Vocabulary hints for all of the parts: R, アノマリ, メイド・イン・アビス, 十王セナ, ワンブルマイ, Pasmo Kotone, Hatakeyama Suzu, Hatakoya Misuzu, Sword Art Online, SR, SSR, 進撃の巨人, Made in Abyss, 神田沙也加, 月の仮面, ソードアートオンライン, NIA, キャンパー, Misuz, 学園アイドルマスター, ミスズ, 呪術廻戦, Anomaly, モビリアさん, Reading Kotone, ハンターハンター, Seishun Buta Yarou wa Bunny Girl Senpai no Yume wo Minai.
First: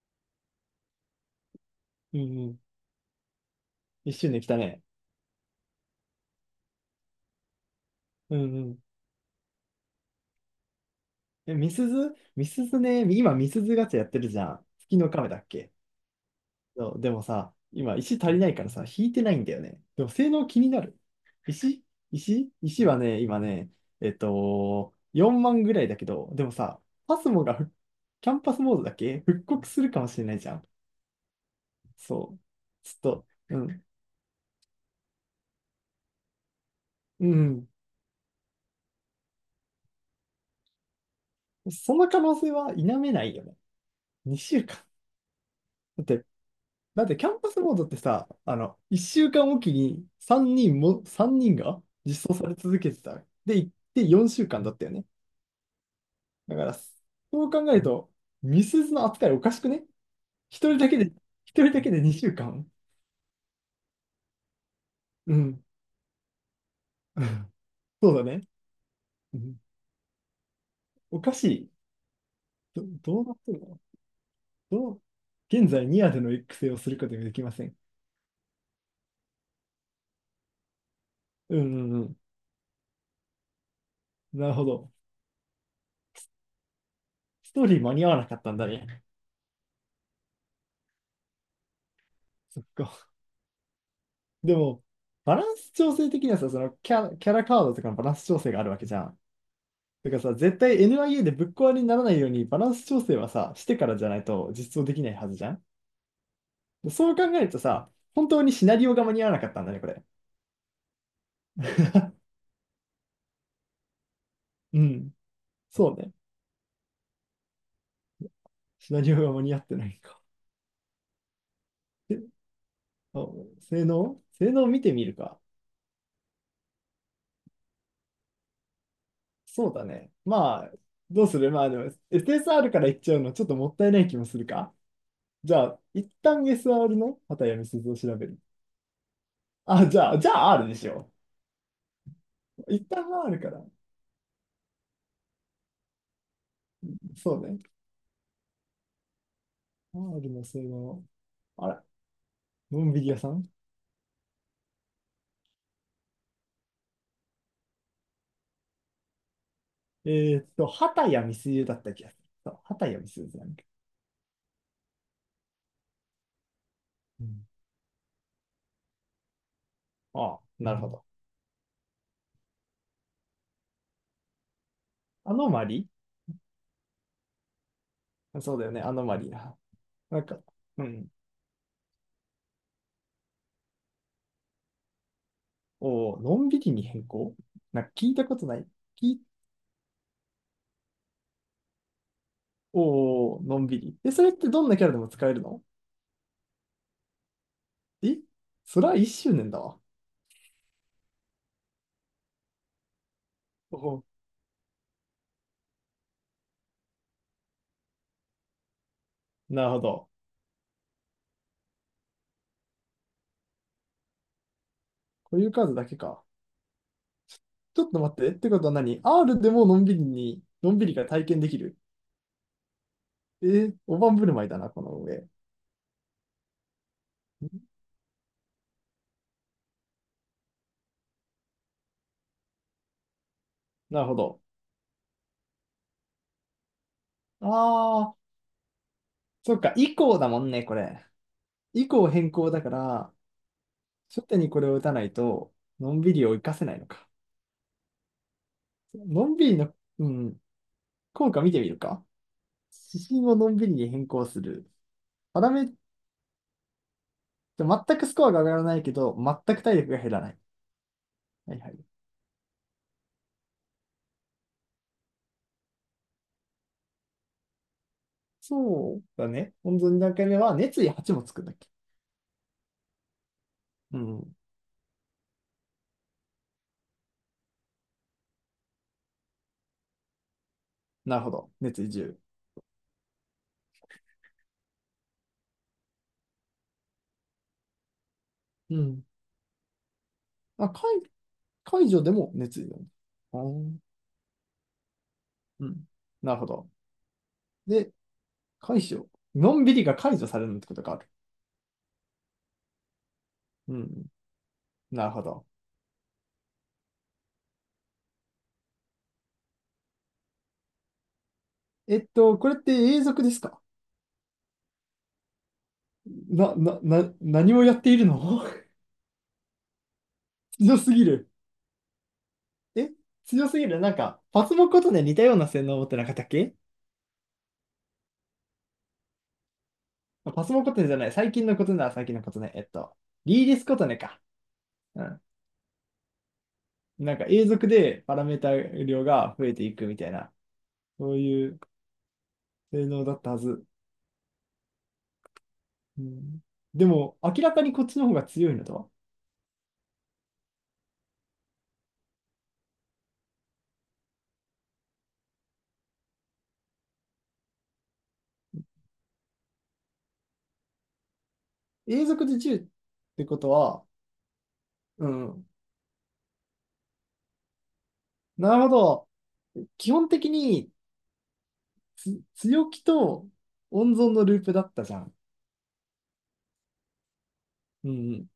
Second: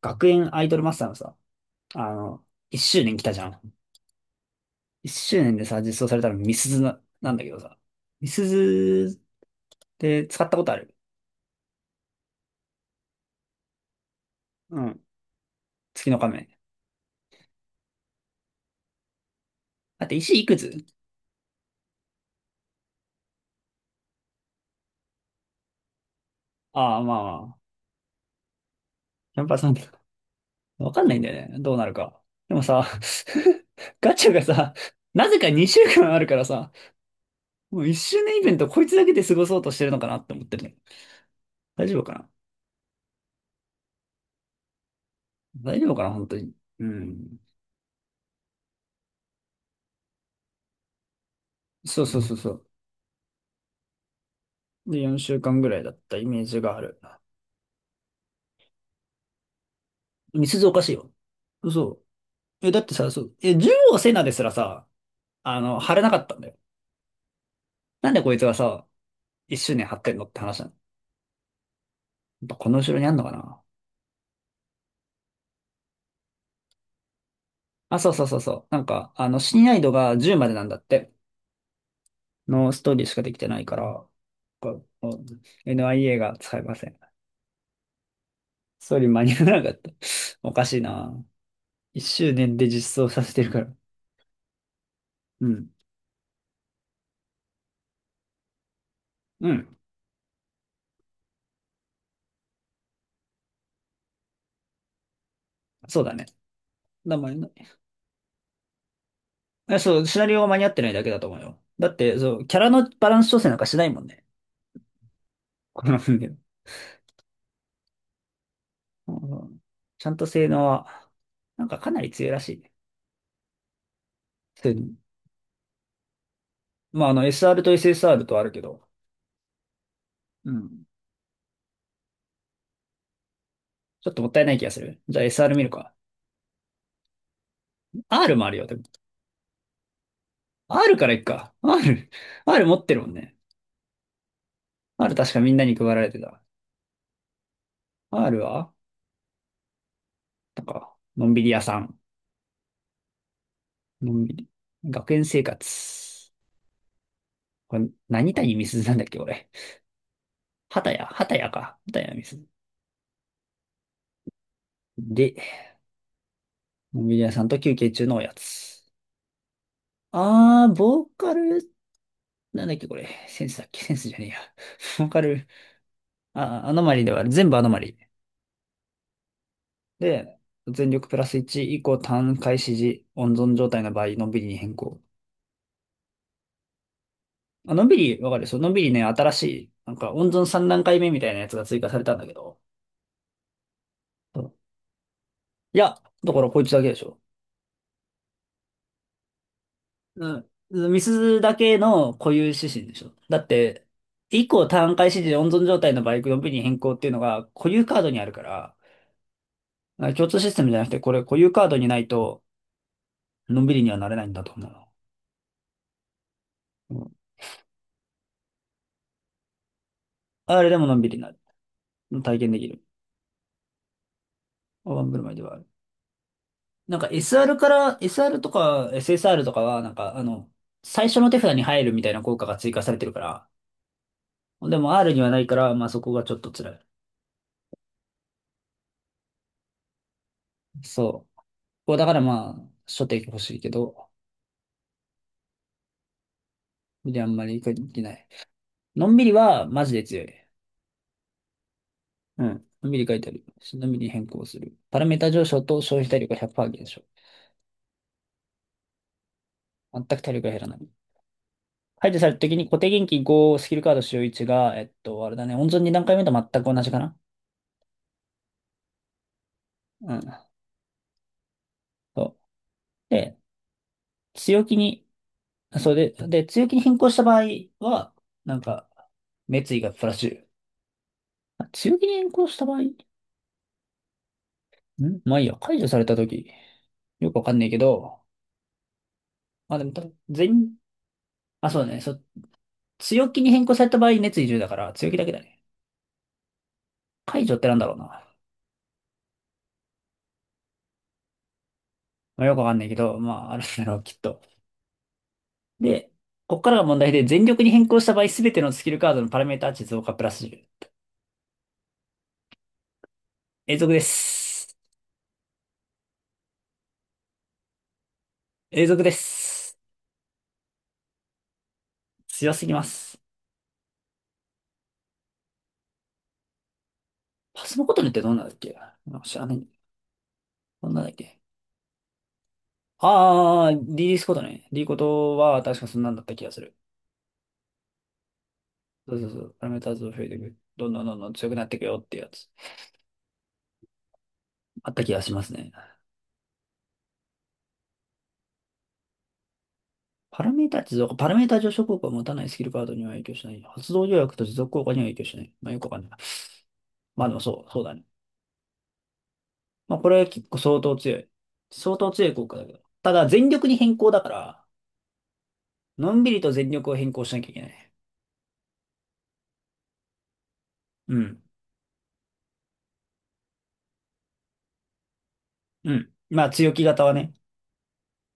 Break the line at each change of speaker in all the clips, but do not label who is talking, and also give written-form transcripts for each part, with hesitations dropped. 学園アイドルマスターのさ、
うんうん。
一周年来たじゃん。
一周年来たね。
一周年でさ、実装されたのミスズな、なんだけどさ。ミ
うんう
ス
ん。
ズって使ったことある？
え、みすずね、今みすずガチャやってるじゃん。
う
月
ん。
の亀だっけ？
月の仮面。
そう、でもさ、今石足りないからさ、引いてないんだよね。で
だっ
も
て
性
石い
能
く
気にな
つ？
る。石石はね、今ね、4万ぐらいだけど、でもさ、
ああ、ま
パ
あ
ス
ま
モが
あ。
ふキャンパスモードだっけ、
キャ
復
ンパー
刻
さん、
するかもしれないじゃん。
わかんないんだよね。どうなるか。
そう。
でもさ、
ちょっと、うん。
ガチャがさ、なぜか2週間あるからさ、
う
もう1周年イベントこいつだけで過ごそうとしてるのかなって思ってるね。
ん。
大
そ
丈夫
の
か
可
な？
能性は否めないよね。2週間。
大丈夫か
だっ
な
て
本当に。う
だってキャ
ん。
ンパスボードってさ、1週間おきに3人も、3人が
そうそう
実
そ
装
う
さ
そ
れ
う。
続けてた。で、行って4週間だったよ
で、
ね。
4週間ぐらいだったイメー
だ
ジ
か
が
ら、
あ
そ
る。
う考えると、ミスズの扱いおかしくね？
みすず
一
お
人
か
だ
しい
けで、
よ。
一人だけで
嘘。
2週間、うか
え、
ん。
だってさ、そう、え、十王セナですらさ、
うん。
貼れなかったんだよ。な
そ
ん
う
で
だ
こい
ね。
つがさ、
う
一
ん、
周年貼ってんのって話なの。
おかしい。
やっぱこの後ろにあん
ど
の
う
か
なってる
な。
の？どう、現在ニアでの育成をすることができません。
あ、そうそうそうそう。親愛度が10までなんだって。
うんうんうん。
のストーリーしかできてないから、
なるほ
こ
ど。
こ NIA が使えません。
ストーリー間に合わなかったんだ
ストー
ね。
リー間に合わなかった。おかしいな。一周年
そっ
で実装
か。
させてるから。
でも、バラ
う
ン
ん。
ス調整的にはさ、キャラカードとかのバランス調整があるわけじゃん。
うん。
だからさ、絶対 NIA でぶっ壊れにならないようにバランス調整はさ、してからじゃないと実装できないはずじゃん。
そうだね。
そ
名
う考
前
えるとさ、本当にシナリオが間に合わなかったんだね、こ
そ
れ。
う、シナリオが間に合ってないだけだと思うよ。だって、そ う、キャラのバランス調整なんかしないもんね。
うん。
こ
そう
の
ね。
分野。
シナ
う
リオが
ん
間
う
に
ん。
合ってない
ちゃん
か。
と性能は、なんかかなり
え
強いらしいね。
あ性能
そういう
見て
の。
みるか。
まあ、SR と SSR とあるけど、
そうだね。
う
まあ、
ん。
どうする？まあでも、SSR からいっちゃうのちょっともったいない
ちょっ
気
と
も
もっ
す
たい
る
ない気が
か。
する。じゃあ
じ
SR 見
ゃ
る
あ、
か。
一旦 SR の畑山鈴を調べ
R
る。
もあるよ、でも。
あ、じゃあ R でし
R か
ょ
らいっか。R、R
う。
持っ
一
てるも
旦
んね。
R から。
R 確かみんなに配られてた。
そうね。
R は、
R の
な
性
んか、
能。
のんびり屋
あ
さ
ら、
ん。
のんびり屋さん？
のんびり。学園生活。これ、何谷みすずなんだっけ、俺。
え
畑谷、
畑谷美
畑谷
鈴だ
か。
った気
畑
が
谷
す
み
る。
すず。
そう、畑谷美鈴なんだ。
で、モビリ
う
アさ
ん。
んと休憩中のおやつ。
ああ、なるほ
ボ
ど。
ーカル、なんだっけこれ。センスだっけ。 センスじゃねえや。ボーカ
ア
ル、
ノマリ、
あ、アノマリではある、全部アノマリ。
そうだよね、アノマリな。なん
で、
か、う
全
ん。
力プラス1以降単回指示、温存状態の場合、のんびりに変更。
おお、のんびりに変更？
あ、
な
の
ん
ん
か
び
聞い
り、
た
わ
こ
かる、
とな
そ
い。
のんびりね、
き、
新しい、なんか温存3段階目みたいなやつが追加されたんだけど。
おお、のんびり。え、それっ
そ
て
う
どんなキャラでも使えるの？
いや、だからこいつだけでしょ。
えそれは一周年だわ。
うん。ミスだけの固有指針でしょ。だっ
お
て、
お、
以降単回指示温存状態のバイク 4V に変更っていうのが固有カードにあるから、
なるほど。
あ、共通システムじゃなくて、これ固有カードにないと、のんびりにはなれないんだと思うの。
固有数だけか。
うん。
ちょっと待って。ってことは何？ R でものんびりに、
あれ
の
で
んび
も
り
のん
が
びりに
体
なる。
験できる？
体験できる。
えー、大盤振る舞いだな、この
ワンブル
上。
マイではある。なんか SR から、SR とか SSR とかは、最初の手札に入るみたいな効果が追加されてるから、
なるほど。
でも R にはないから、まあそこがちょっと辛い。
ああ、そっか。以降だもんね、これ。
そう。
以
こうだ
降
から
変
ま
更だ
あ、
か
初
ら、
手欲しいけど、
初手にこれを打たないと、のんびりを活かせないのか。
で、あんまり書いてない。のんび
の
り
んびり
は、
の、
マジで
う
強い。
ん、効果見てみるか。
うん。のんび
指
り書い
針
てあ
を
る。
のんびり
の
に
んび
変
り
更
変
す
更す
る。
る。パラメータ
パ
上
ラ
昇
メッ
と消費体力が100%減少。
ト、全くスコアが上がらないけど、全く体力が
全
減ら
く
な
体
い。
力が減らない。
はいはい。
排除された時に固定元気5スキルカード使用1が、あれだね、温存2段階目と全く同じかな。
そうだね。本当に2
う
段階目
ん。
は熱意8もつくんだっけ。
そう。で、
うん。
強気に、それで、で、強気に変更した場合は、なんか、滅意がプラスじゅう、
なるほど。
あ、
熱意
強
自
気に
由。
変更した場合ん、まあいいや、解除された時よくわかんないけど、
うん。
まあでも多分全
あ、
員、あ、そう
解
だね。
除で
そ、
も熱意だね。
強
あ
気に変更
ー、
された場合、熱意10だから、強気だけだね。
うん。なるほど。
解除ってなんだ
で、
ろうな。ま
解除。のんびりが解除されるってことがある。
あ、よくわかんないけど、まあ、あるん
う
だろう、
ん。
きっと。
なるほど。
で、こっからが問題で、全力に変更した場合、すべてのスキルカードのパラメータ値増加プラス10。
これって永続ですか？
永続です。
な、な、な、何をやっているの？
永続です。
強すぎる。
強すぎま
え
す。
強すぎる。なんか、パスモコトネ似たような性能を持ってなかったっけ？
パスのことねってどんなんだっけ？なんか知らない。
パスモコトネ
どん
じゃ
なん
な
だ
い。
っけ？
最近のことね。リーディス
あ
コト
ー、
ネ
リリー
か。
スことね。リこ
うん。
とは、確かそんなんだった気がする。
なんか永続でパラメータ量
そうそう
が
そ
増え
う。
て
パラ
い
メー
く
タ
みた
増
い
え
な、
ていく。どんどん
そ
ど
う
んどん
い
強く
う
なっていくよってやつ。
性能だったはず。
あった気がしますね。
うん、でも、明らかにこっちの方が強いのとは。
パラメータ持続、パラメータ上昇効果を持たないスキルカードには影響しない。発動条約と持続効果には影響しない。まあよくわかんない。まあでもそう、そうだね。まあこれは結構相当強い。相
永
当
続
強い
で
効果
10
だ
っ
けど。た
て
だ
こ
全
と
力に
は、
変更だから、
うん。
のんびりと全力を変更しなきゃいけない。
なるほど。基本的に
うん。
強気と温存のループだったじゃん。
うん。まあ強気型はね、
うんうん。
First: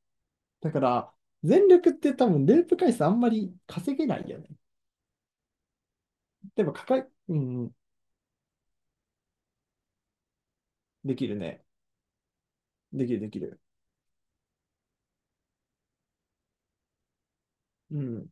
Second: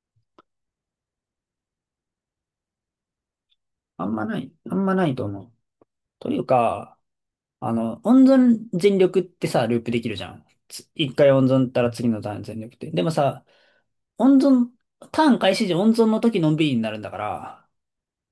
だから、全力って多分ループ回数あんまり稼げ
あん
な
ま
い
な
よね。
い、あんまないと思う。という
でも、かか
か、
い、うんうん。
温存全力ってさ、ループできるじゃん。つ、
で
一
き
回
る
温
ね。
存ったら次のターン全力って。で
で
も
きるでき
さ、
る。
温存、ターン開始時温存の時のんびりになるんだから、
うん。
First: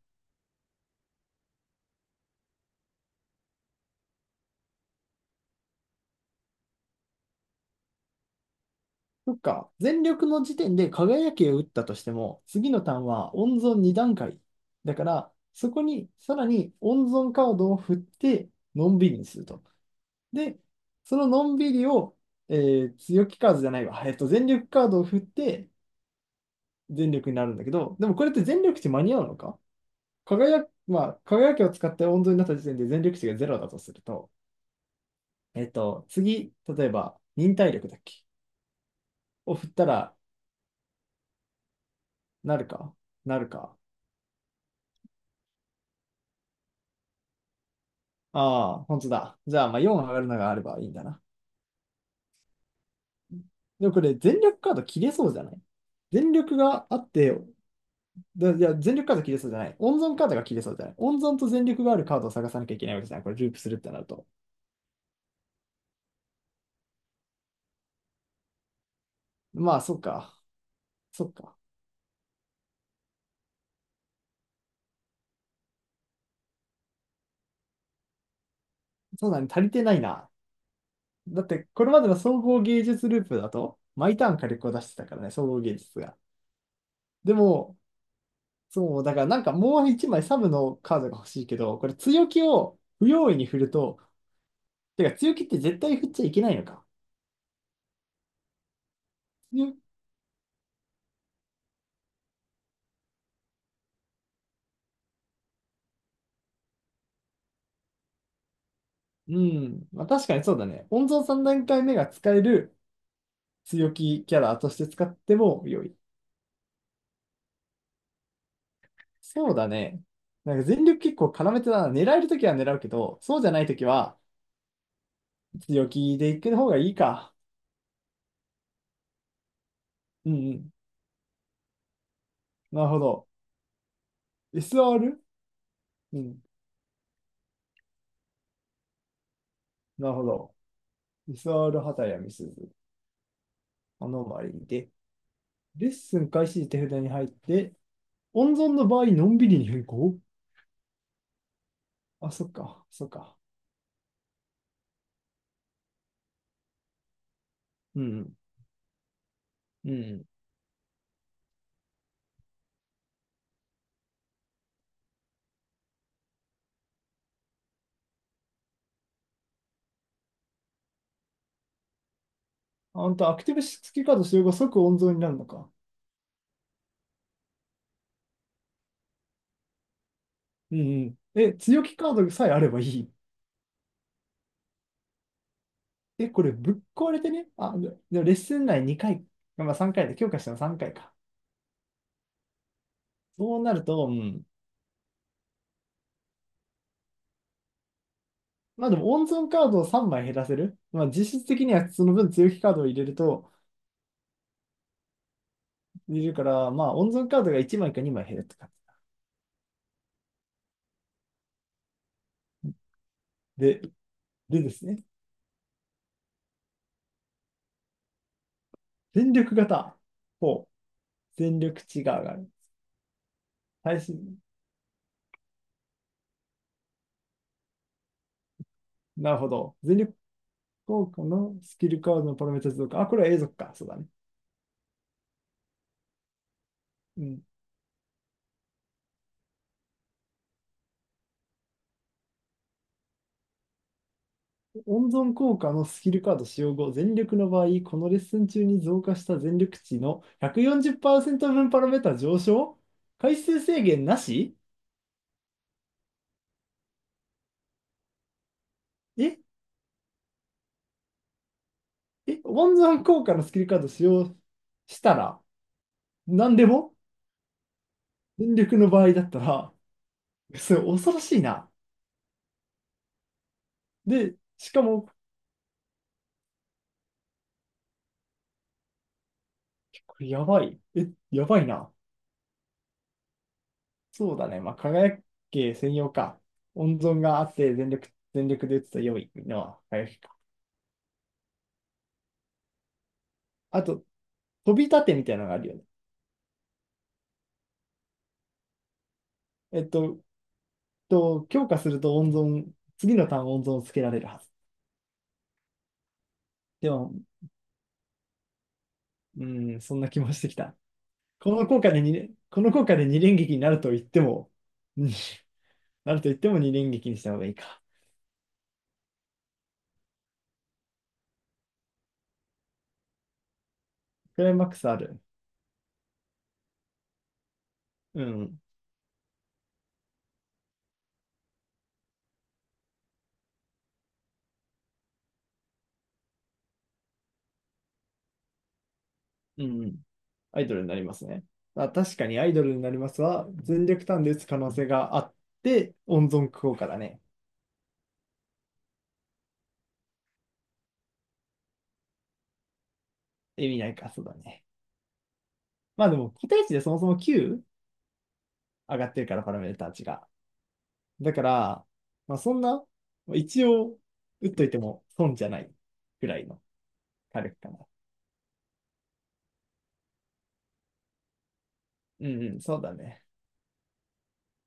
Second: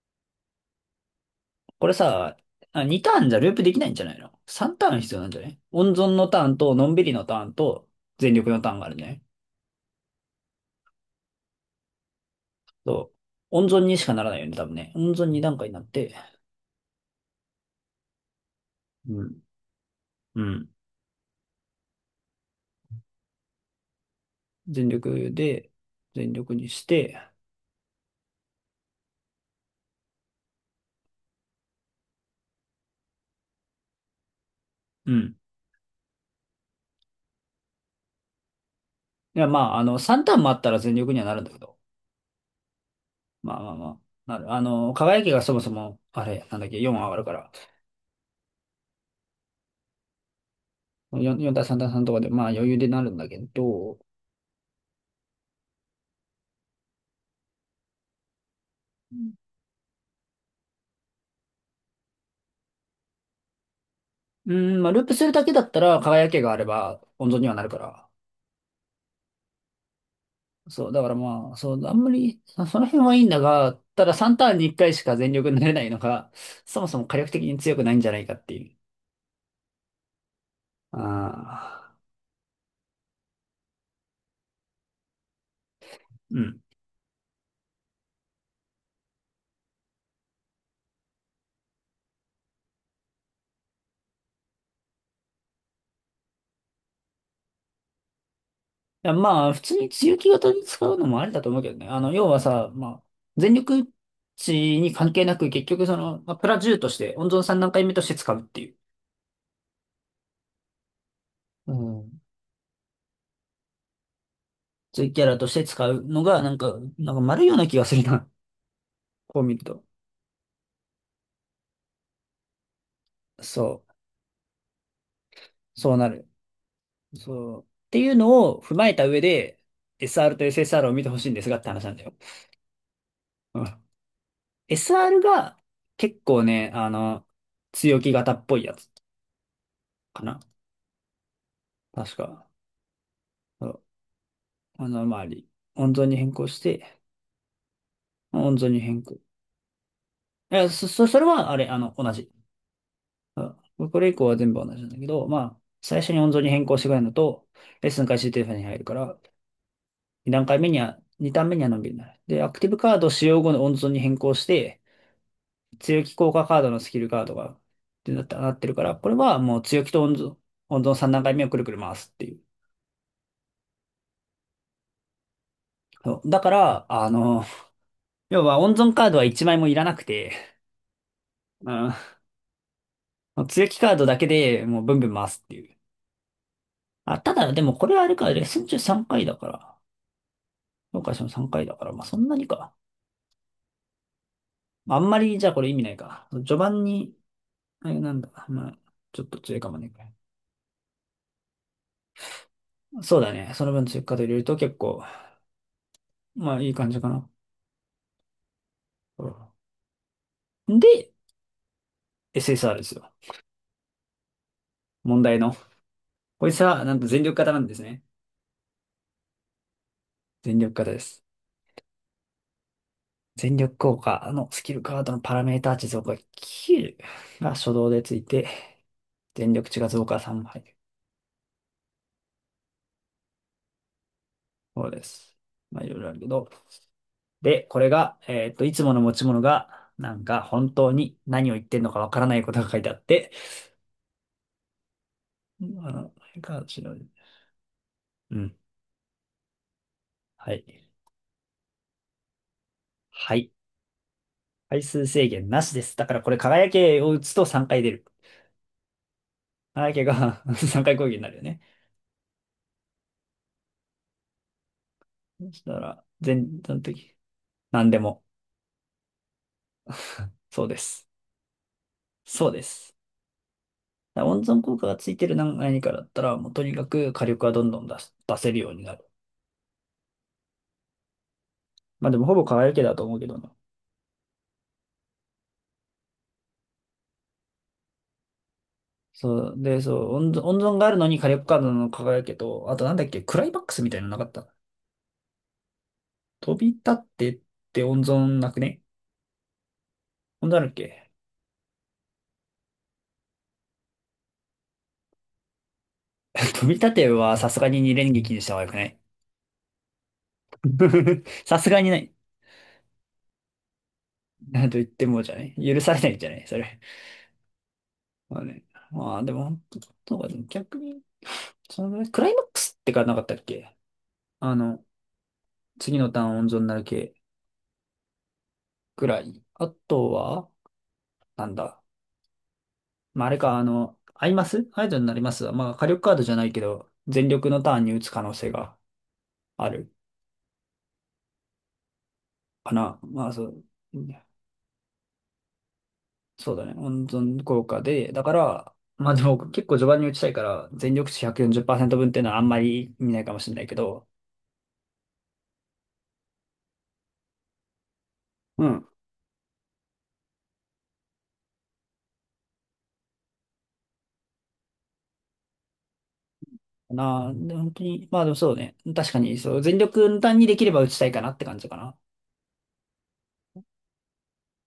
これさ、あ、2ターンじゃループできないんじゃないの？ 3 ターン必要なんじゃない？温存のターンと、のんびりのターンと、全力のターンがあるね。
そっか、全力の時点で輝きを打ったとしても、次のターン
そう。
は温
温存
存2
にしか
段
ならない
階。
よね、多分ね。
だか
温存
ら、
2段階
そ
にな
こ
っ
に
て、
さらに温存カードを振って、のんびり
う
に
ん。
すると。
う
で、
ん。
そののんびりを、え強気カードじゃないわ。全力カ
全
ードを振っ
力
て、
で、全力にし
全
て、
力になるんだけど、でもこれって全力値間に合うのか？輝き、まあ、輝きを使って温存になった時点で全力値がゼロだとすると、
うん。
次、例えば、忍耐力だっけ？
いや、
を
ま
振っ
あ、
たら、
3ターンもあったら全力にはなるんだけど。
なるか？なる
まあま
か？
あまあ。なる。輝きがそもそも、あれ、なんだっけ、4上がるから、
ああ、本当だ。じゃあ、まあ4上がるのがあればいいんだな。
4、4対3対3とかで、まあ余裕でなるんだけ
でも
ど、
これ、全力カード切れそうじゃない？全力があって、いや、全力カード切れそうじゃない。温存カードが切れそうじゃない。温存と全力があるカードを探さなきゃいけないわけじゃない。これ、ループするってなると。
うん、まあ、ループするだけだったら、輝きがあれば、温存にはなるから。
まあ、そっか。
そう、だから
そっ
まあ、
か。
そう、あんまり、そ、その辺はいいんだが、ただ3ターンに1回しか全力になれないのが、そもそも火力的に強くないんじゃないかっていう。
そうだね。足りてないな。だって、これ
ああ、
までの総合芸術ループだと、毎ターン火力を出してたからね、総合芸術が。
うん。い
でも、そう、だからなんかもう一枚サブのカードが欲しいけど、これ強気を不用意に振ると、てか強気って絶対振っちゃいけないのか？
や、まあ、普
ね。
通に強気型に使うのもありだと思うけどね。あの、要はさ、まあ、全力値に関係なく、結局その、まあ、プラ10として、温存3段階目として使うっていう。
うん。まあ確かにそうだね。温存3段
う
階目が
ん。
使える強気キャラとして使
強い
っ
キャラ
て
とし
も
て
良
使
い。
うのが、なんか、なんか丸いような気がするな。こう
そう
見る
だ
と。
ね。なんか全力結構絡めてたな。狙えるときは狙うけど、そうじゃないと
そ
き
う。
は強
そうな
気
る。
で行く方がいいか？
そう。っていうのを踏まえた上で、
う
SR と
んうん。
SSR を見てほしいんですがって話なんだよ。
なるほど。
うん。SR
SR？
が
う
結
ん。
構ね、あの、強気型っぽいやつ
なる
か
ほ
な。
ど。SR 畑
確
やみす
か。
ず。
そう。
アノマリー
あ
で。
の、周り。
レッ
温存に
スン
変更
開
し
始時手
て、
札に入って、温
温存
存
に
の
変
場合、
更。い
のんびりに変更。
や、そ、そ、それは、あれ、あの、同じ。
あ、そっか。そっか。
うん。これ以降は全部同じなんだけど、まあ、最初に温存に変更してくれるのと、レッ
う
スン開始
ん
データに入るから、
うん。うん、
2段階目には、2段目にはのんびりになる。で、アクティブカード使用後の温存に変更して、強気効果カードのスキルカードが、ってなった、なってるから、これはもう強気と温存、温存3段階目をくるくる回すっていう。
あんた、アクティブ付きカード使用後即温存になるのか？
そうだから、あの、要は温存カードは1枚もいらなくて、
うんうん。え、強気
う
カードさえあればいい。
ん、強気カードだけでもうブンブン回すっていう。
え、これぶっ壊
あ、
れて
た
ね？
だ、でも
あ、
こ
で
れはあれ
でも
か、
レッ
レッス
ス
ン
ン
中
内
3
2
回
回、
だか
まあ
ら、
3回で、強化したの3回か
評
い
価
か？
しても3回だから、まあそんなにか。
そうなると、うん。
あんまり、じゃあこれ意味ないか。序盤に、あれなんだ、まあ、
まあでも
ちょ
温
っと
存
強い
カ
か
ー
も
ドを
ね。
3枚減らせる。まあ実質的にはその分強気カードを
そうだね。その分追加で入れると結構、
入れるか
まあい
ら、
い
ま
感
あ
じか
温存
な。
カードが1枚か2枚減るって感
うん。で、SSR ですよ。
じ。ですね。
問題の。こいつは、なんと全力型なんですね。
全力型。
全
ほう。
力型です。
全力値が上がる。
全力効
最
果
新。
のスキルカードのパラメータ値増加9が初動でついて、
なるほ
全力
ど。
値が
全
増
力
加3倍。
効果のスキルカードのパラメータ増加。あ、これは永続か。そうだね。
そうです。まあ、いろいろあるけど。
うん、
で、これが、いつもの持ち物が、なんか本当に何を言ってんのかわからないことが書いてあって、
温存効果の
あ
スキ
の、
ルカード使
が
用
し
後、
の、
全力の場合、このレッ
う
スン
ん。
中に増加した全力値の
はい。
140%分パラメータ上昇。回
はい。
数制限なし？
回数制限なしです。だからこれ輝けを打つと3回出る。
え
輝けが 3回攻撃になるよね。
え、温存効果のスキルカード使用したら、
そしたら、前、
何で
その
も
時、何でも、
全力の場合だったら、
そう
そ
で
れ
す。
恐ろしいな。
そうです。だから
で、
温存
し
効
か
果が
も、
ついてる何、何かだったら、もうとにかく火力はどんどん出す、出せるようになる。
これやばい。え、やばいな。
まあでもほぼ輝けだと思うけどな。
そうだね。まあ、輝け専用か。温存があって、全力で打つと良い
そう、
の
で、
は
そ
輝
う、
き
温
か。
存、温存があるのに火力カードの輝けと、あとなんだっけ、クライマックス
あ
みたい
と、
なのなかった？
飛び立てみたいなのがあるよね？
飛び立ってって温存なくね？
えっと、
温存あるっけ？
強化すると温存、次のターン温存をつけられるはず。
飛び
で
立て
も、
はさすがに二連撃にした方がよくない？
うん、そんな気もしてきた。こ
さ
の
すが
効
に
果
な
で
い。
2、この効果で二連撃になると言っても、
なんと言っ
う
て
ん、
もじゃない、許されな
な
いん
る
じ
と
ゃ
言
な
っ
い
て
そ
も2
れ。
連撃にした方がいいか？
まあね。まあ、でも、本当なんか逆に、そのぐらい、クライマックスってかなかったっけ？
クライ
あ
マック
の、
スある。
次のターン温存になる系
うん、
ぐらい。あとは、なんだ。まあ、あれか、あの、アイマスアイドルになりますわ。まあ、火力カードじゃないけど、全力のターンに打つ可能性が
う
ある
ん、アイドルになりますね。あ、確かにアイド
か
ルにな
な。
ります
まあ、そ
は、
う、
全力ターンで打つ可能性があって、温存
そうだね。
効果だ
温
ね。
存効果で、だから、まあでも結構序盤に打ちたいから、全力値140%分っていうのはあんまり意味ないかもしれない
意
け
味ない
ど、
か、そうだね。まあでも、個体値でそもそも9
うん、
上がってるから、パラメーター値が。だから、まあそんな、まあ一応、打っといても損じゃないぐらいの
なあ、
火
で
力か
本
な。
当に、まあでもそうね。確かに、そう、全力の単にできれば打ちたいかなって感じかな。
うんうん、そうだね。